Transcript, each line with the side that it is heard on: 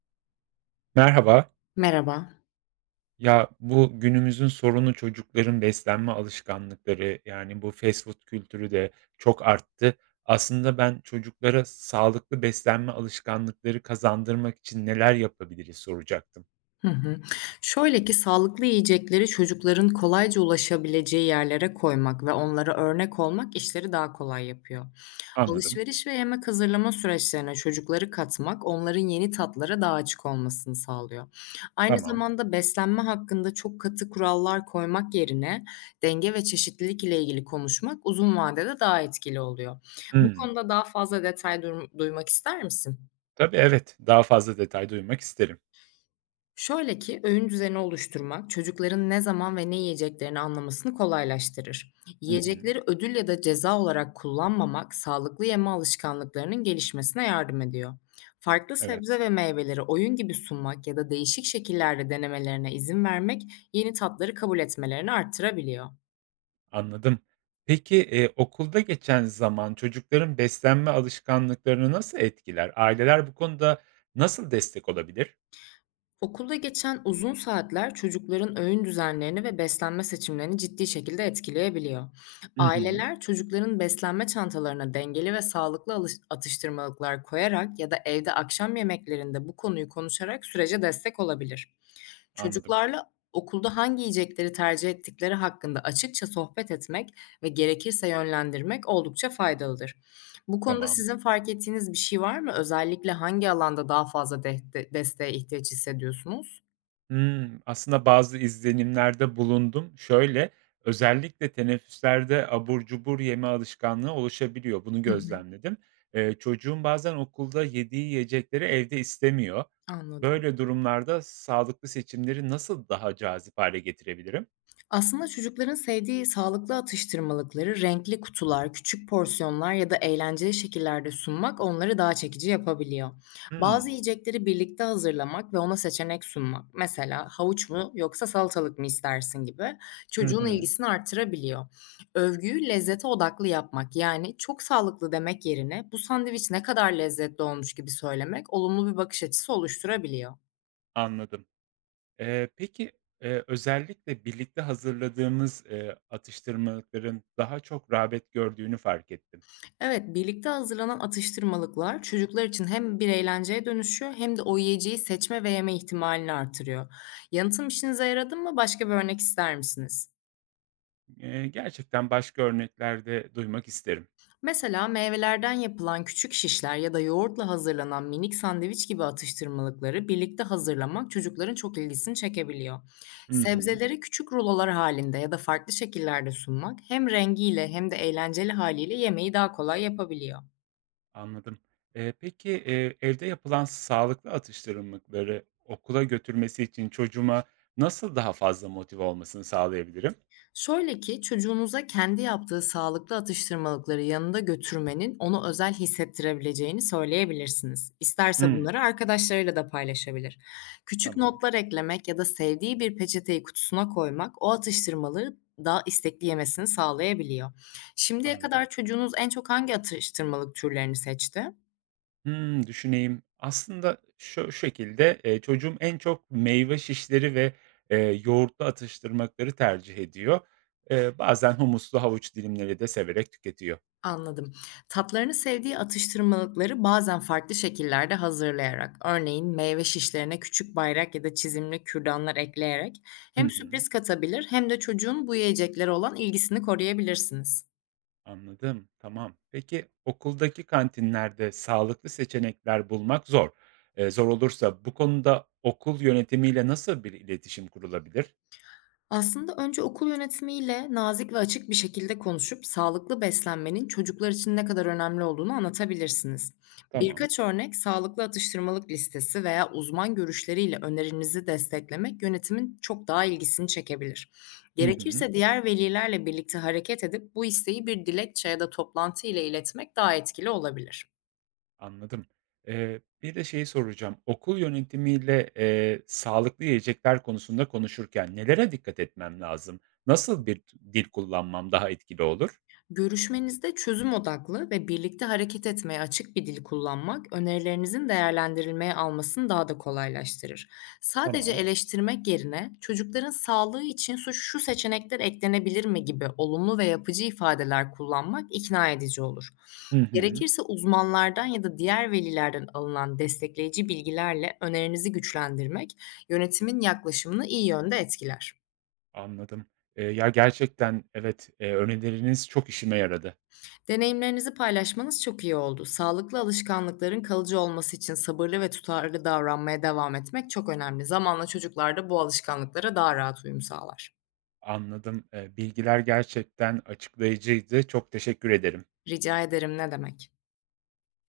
right: Merhaba.
left: Merhaba.
right: Ya bu günümüzün sorunu çocukların beslenme alışkanlıkları, yani bu fast food kültürü de çok arttı. Aslında ben çocuklara sağlıklı beslenme alışkanlıkları kazandırmak için neler yapabiliriz soracaktım.
left: Hı hı. Şöyle ki sağlıklı yiyecekleri çocukların kolayca ulaşabileceği yerlere koymak ve onlara örnek olmak işleri daha kolay yapıyor.
right: Anladım.
left: Alışveriş ve yemek hazırlama süreçlerine çocukları katmak onların yeni tatlara daha açık olmasını sağlıyor. Aynı
right: Tamam.
left: zamanda beslenme hakkında çok katı kurallar koymak yerine denge ve çeşitlilik ile ilgili konuşmak uzun vadede daha etkili oluyor. Bu
right: Hımm.
left: konuda daha fazla detay duymak ister misin?
right: Tabii, evet. Daha fazla detay duymak isterim.
left: Şöyle ki, öğün düzeni oluşturmak çocukların ne zaman ve ne yiyeceklerini anlamasını kolaylaştırır.
right: Hı hı.
left: Yiyecekleri ödül ya da ceza olarak kullanmamak sağlıklı yeme alışkanlıklarının gelişmesine yardım ediyor. Farklı
right: Evet,
left: sebze ve meyveleri oyun gibi sunmak ya da değişik şekillerde denemelerine izin vermek yeni tatları kabul etmelerini arttırabiliyor.
right: anladım. Peki, okulda geçen zaman çocukların beslenme alışkanlıklarını nasıl etkiler? Aileler bu konuda nasıl destek olabilir?
left: Okulda geçen uzun saatler çocukların öğün düzenlerini ve beslenme seçimlerini ciddi şekilde etkileyebiliyor. Evet.
right: Hı hı.
left: Aileler çocukların beslenme çantalarına dengeli ve sağlıklı atıştırmalıklar koyarak ya da evde akşam yemeklerinde bu konuyu konuşarak sürece destek olabilir.
right: Anladım,
left: Çocuklarla okulda hangi yiyecekleri tercih ettikleri hakkında açıkça sohbet etmek ve gerekirse yönlendirmek oldukça faydalıdır. Bu konuda
right: tamam.
left: sizin fark ettiğiniz bir şey var mı? Özellikle hangi alanda daha fazla desteğe ihtiyaç hissediyorsunuz?
right: Hımm, aslında bazı izlenimlerde bulundum. Şöyle, özellikle teneffüslerde abur cubur yeme alışkanlığı oluşabiliyor. Bunu
left: Hı hı,
right: gözlemledim. Çocuğum bazen okulda yediği yiyecekleri evde istemiyor.
left: anladım.
right: Böyle durumlarda sağlıklı seçimleri nasıl daha cazip hale getirebilirim?
left: Aslında çocukların sevdiği sağlıklı atıştırmalıkları renkli kutular, küçük porsiyonlar ya da eğlenceli şekillerde sunmak onları daha çekici yapabiliyor. Bazı
right: Hımm.
left: yiyecekleri birlikte hazırlamak ve ona seçenek sunmak, mesela havuç mu yoksa salatalık mı istersin gibi,
right: Hı
left: çocuğun
right: hı.
left: ilgisini artırabiliyor. Övgüyü lezzete odaklı yapmak, yani çok sağlıklı demek yerine bu sandviç ne kadar lezzetli olmuş gibi söylemek, olumlu bir bakış açısı oluşturabiliyor.
right: Anladım. Peki, özellikle birlikte hazırladığımız atıştırmalıkların daha çok rağbet gördüğünü fark ettim.
left: Evet, birlikte hazırlanan atıştırmalıklar çocuklar için hem bir eğlenceye dönüşüyor hem de o yiyeceği seçme ve yeme ihtimalini artırıyor. Yanıtım işinize yaradı mı? Başka bir örnek ister misiniz?
right: Gerçekten başka örnekler de duymak isterim.
left: Mesela meyvelerden yapılan küçük şişler ya da yoğurtla hazırlanan minik sandviç gibi atıştırmalıkları birlikte hazırlamak çocukların çok ilgisini çekebiliyor.
right: Hı hı,
left: Sebzeleri küçük rulolar halinde ya da farklı şekillerde sunmak hem rengiyle hem de eğlenceli haliyle yemeği daha kolay yapabiliyor.
right: anladım. Peki, evde yapılan sağlıklı atıştırmalıkları okula götürmesi için çocuğuma nasıl daha fazla motive olmasını sağlayabilirim?
left: Şöyle ki, çocuğunuza kendi yaptığı sağlıklı atıştırmalıkları yanında götürmenin onu özel hissettirebileceğini söyleyebilirsiniz. İsterse
right: Hımm,
left: bunları arkadaşlarıyla da paylaşabilir. Küçük
right: tamam,
left: notlar eklemek ya da sevdiği bir peçeteyi kutusuna koymak o atıştırmalığı daha istekli yemesini sağlayabiliyor. Şimdiye
right: anladım.
left: kadar çocuğunuz en çok hangi atıştırmalık türlerini seçti?
right: Hımm, düşüneyim. Aslında şu şekilde, çocuğum en çok meyve şişleri ve yoğurtlu atıştırmalıkları tercih ediyor. Bazen humuslu havuç dilimleri de severek tüketiyor.
left: Anladım. Tatlarını sevdiği atıştırmalıkları bazen farklı şekillerde hazırlayarak, örneğin meyve şişlerine küçük bayrak ya da çizimli kürdanlar ekleyerek,
right: Hı
left: hem
right: hı.
left: sürpriz katabilir hem de çocuğun bu yiyeceklere olan ilgisini koruyabilirsiniz.
right: Anladım, tamam. Peki okuldaki kantinlerde sağlıklı seçenekler bulmak zor. Zor olursa bu konuda okul yönetimiyle nasıl bir iletişim kurulabilir?
left: Aslında önce okul yönetimiyle nazik ve açık bir şekilde konuşup sağlıklı beslenmenin çocuklar için ne kadar önemli olduğunu anlatabilirsiniz.
right: Tamam.
left: Birkaç örnek sağlıklı atıştırmalık listesi veya uzman görüşleriyle önerinizi desteklemek yönetimin çok daha ilgisini çekebilir.
right: Hı hı,
left: Gerekirse diğer velilerle birlikte hareket edip bu isteği bir dilekçe ya da toplantı ile iletmek daha etkili olabilir.
right: anladım. Bir de şeyi soracağım. Okul yönetimiyle sağlıklı yiyecekler konusunda konuşurken nelere dikkat etmem lazım? Nasıl bir dil kullanmam daha etkili olur?
left: Görüşmenizde çözüm odaklı ve birlikte hareket etmeye açık bir dil kullanmak, önerilerinizin değerlendirilmeye almasını daha da kolaylaştırır. Sadece
right: Tamam.
left: eleştirmek yerine çocukların sağlığı için şu, şu seçenekler eklenebilir mi gibi olumlu ve yapıcı ifadeler kullanmak ikna edici olur.
right: Hı hı,
left: Gerekirse uzmanlardan ya da diğer velilerden alınan destekleyici bilgilerle önerinizi güçlendirmek yönetimin yaklaşımını iyi yönde etkiler.
right: anladım. Ya, gerçekten evet, önerileriniz çok işime yaradı.
left: Deneyimlerinizi paylaşmanız çok iyi oldu. Sağlıklı alışkanlıkların kalıcı olması için sabırlı ve tutarlı davranmaya devam etmek çok önemli. Zamanla çocuklar da bu alışkanlıklara daha rahat uyum sağlar.
right: Anladım. Bilgiler gerçekten açıklayıcıydı. Çok teşekkür ederim.
left: Rica ederim, ne demek.